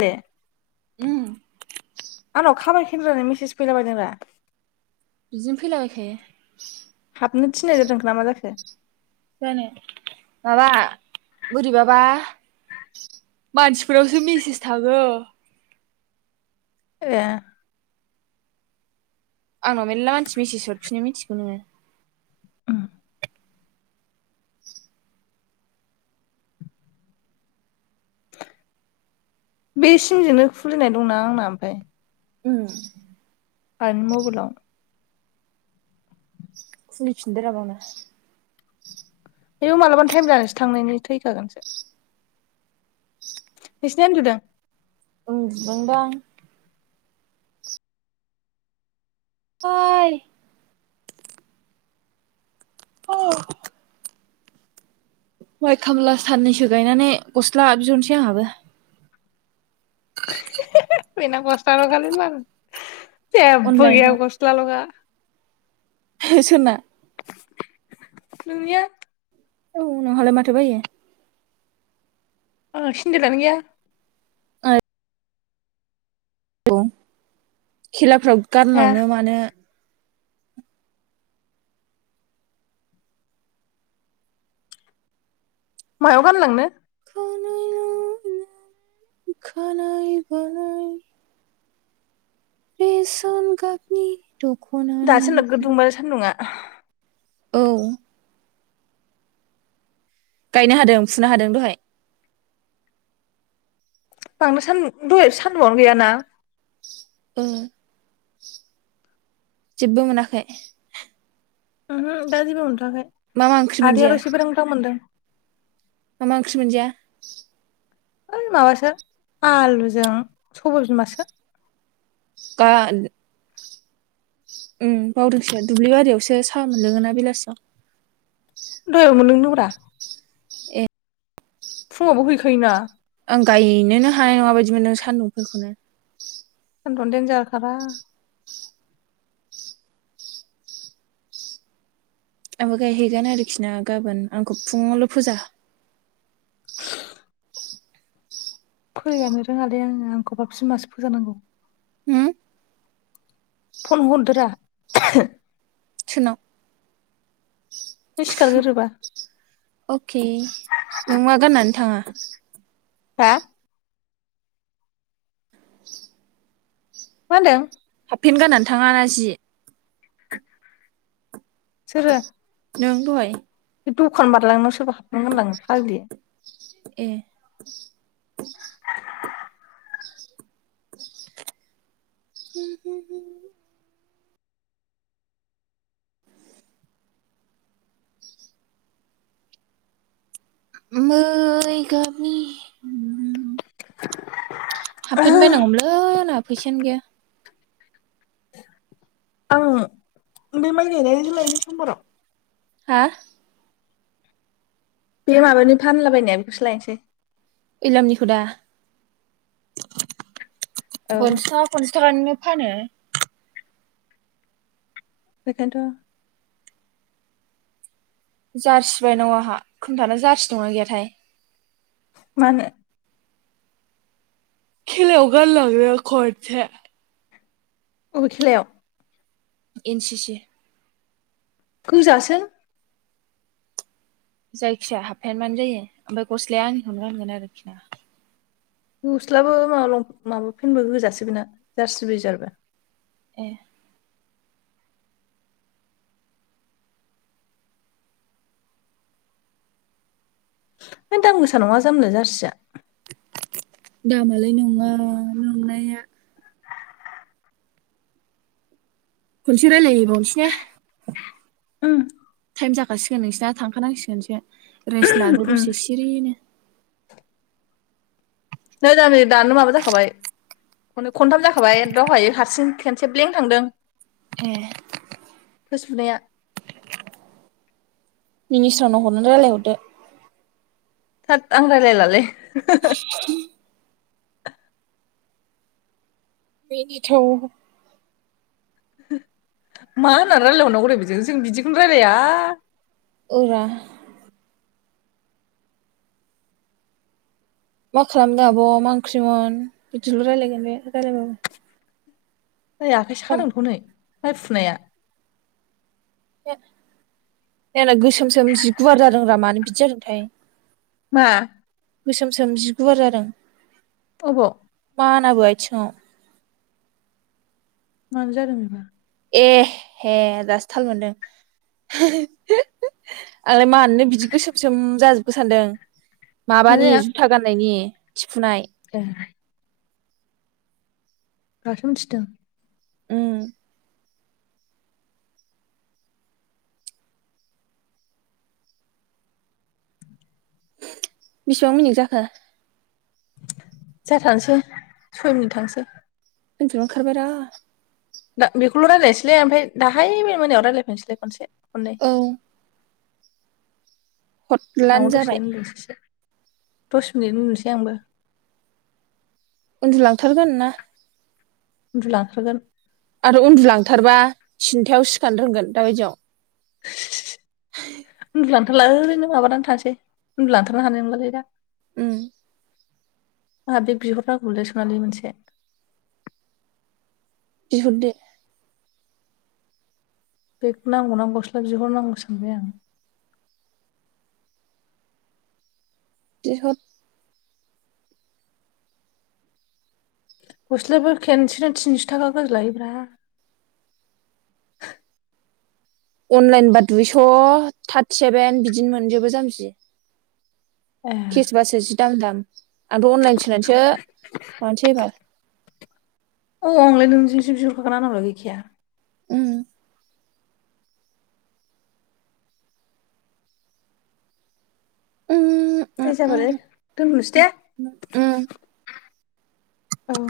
दे उम आंनाव खाबायखेग्रानि मेसेस फैलाबायदों रा। बिदिनो फैलाबायखायो। हाबनो थिनाय जादों ना मा जाखो। जानो माबा बोरैबाबा मानसिफोरनावसो मेसेस थांङो। ए। आंनाव मेर्ला मानसि मेसेसहरफिनो मिथिगौ नोंङो। बे सिम जोंनो खुलिनाय दंना आंना ओमफाय। उम। आइनि मबाइलाव। खुलिफिनदोरा बावनो। आयोव मालाबानो टाइम जानोसो थांनायनि थैखागोनसो। नोंसिनि आइया उन्दुदों? उन्दुदोंदां [unintelligible] औ माइ खामला साननैसो गायनानै गस्ला बिहरनोसै आंहाबो। बेना गस्लाल' खालि बाल जेबबो गैया अनलाइनाव गस्लाल'खा। फेस'ना नोंनिया औ नोंहालाय माथो बायो? आंहा सिन्देलानो गैया [unintelligible] खेलाफ्राव हा गानलांनो मानो मायाव गानलांनो? [unintelligible] बेसन गाबनि दख'ना नों दासो नोगोद दुंबायलै सान्दुंङा औ गायनो हादों फुनो हादों दहाय? बांद्राय सान्दुं दहाय सानदुंङानो गैयाना? ओ जेबबो मोनाखै? उमहु दा जेबो मोनथ'वाखै मा मा ओंख्रि मोनजाया आदैयाल' एसे ब्रां ब्रां मोनदों। मा मा ओंख्रि मोनजाया? ओइ माबासो आलुजों सबाय बिमासो। गा [unintelligible] उम बावदोंसो दुब्लि बारियावसो साहा मोनलोंङोना बेलासियाव। दहायबो मोनलोंदोंब्रा फुंङावबो हैखायोना आं गायनोनो हानाय नंङा बायदिमोनदों सान्दुंफोरखौनो। [unintelligible] आंबो गायहैगोन आरोखि ना गाबोन आंखौ फुंङावल' फोजा फोजानो रोङालै आङो आंखौबा बिमासो फोजानांगौ। होम फन हरदोरा सोरनाव नों सिखारगोरोबा अके नों मा गाननानै थाङो? हा? मा होन्दों? हाबफेन गानानै थाङाना जि? सोरो नों दहाय बे दखान बारलांनायाव सोरबा हाबफेन गोनलाङो फाग्लि। ए [inaudible] [inaudible] मै गाबनि हाबफेन बायनांगौमोनलै आंहा फैसायानो गैया। आं बे माइ गायनाय [unintelligible] समबाराव हा? बे माबानि फानलाबायनाया बेखौसो लायनोसै। इलामनिखौ दा औ पनसास पनसास थाखानि फानो बेखोयनोथ जारसि बायनांगौ आंहा खोन्थाना जारसि दंना गैयाथाय। मानो खेलायाव गानलांनो खनसे अबे खेलायाव? एन सि सि। गोजासो जायखिया हाबफेन बानो जायो गस्लाया आंनिखौनो गान गोन आरोखि ना। गस्लायाबो माबायाबो पेनाबो गोजासो बेना जारसि बादि ए है दाम गोसा नङा जामबिलाय जारसिया दामालाय नङा नंनाया खनसे रायलायहैबावनोसै ने उम टाइम जाखासिगोन नोंसिना थांखानांसिगोनसो रेस्ट लादो उम दसे सिरियैनो। नै जामबि दानो माबा जाखाबाय खनथाम जाखाबाय दहाय हारसिंनो खेनसे ब्लेें थांदों। ए होसुनाया मिनिसोरांनाव हरना रायलाय हरदो। थोद आं रायलायलालै। बेनोथ' मा होननानै रायलायहरनांगौ बेजों बिदिखौनो रायलाया। औरा। मा खालामदों आब' मा ओंख्रिमोन बिदिल रायलायगोन बे रायजलायबाबो। ओइ आखाइ सादोंथ नै माइ फुनाया। नै आंना गोसोमसोम जि गुवार जादों रा मानो बिदि जादोंथाय? मा? गोसोम सोम जिगुवार जादों। अबाव? मानाबो आइथिंआव। मानो जादों बिबा। ए हे दासो थाल मोनदों। आंलाय मानोनो बिदि गोसोम सोम जाजोबखो सानदों। मा माबानि जाया जुथा गाननायनि थिफुनाय। ए। दासो मिथिदों। उम्म। बेसेबां मिनिक जाखो। जाथारनोसै सय मिनिट थांसै। उन्दुनो ओंखार बायरा। दा बेखौल रायजलायनोसैलै ओमफ्राय दाहाय मोनायाव रायलायफैनोसैलाय खनसे खनै। ओं आंबो हरलानो दसे जाबाय ओन्दुनोसैसो दस मिनिट ओन्दुनोसै आंबो। उन्दुलांथारगोन ना उन्दुलांथारगोन। आरो उन्दुलांथारबा टिन्थायाव सिखारानो रोंगोन दा बायदियाव। उन्दु लांथारला ओरैनो माबानानै थानोसै उन्दु लांथारनो हानाय नंलालै दा। उम्म। आंहा बेग बिहर नांगौमोनलै सनालि मोनसे। बिहरदो। बेग नांगौना गस्ला बिहर नांगौसो सानबाय आं। बिहर। गस्लायाबो खेनसेनो थिनस' थाखा गोजो लायोब्रा। अनलाइनबा दुइस' थार्टि सेभेन बिदिनो मोनजोबो जाम्बि। ए केसबासो जि दाम दाम आंथ' अनलाइन सोनानैसो मानोसै एबार औ आंलाय नोंनिजोंसो बिहरखागोनना आंनावलाय गैखाया। उम्म। उम्म ओइ जाबाले दोनथ'नोसै दे औ।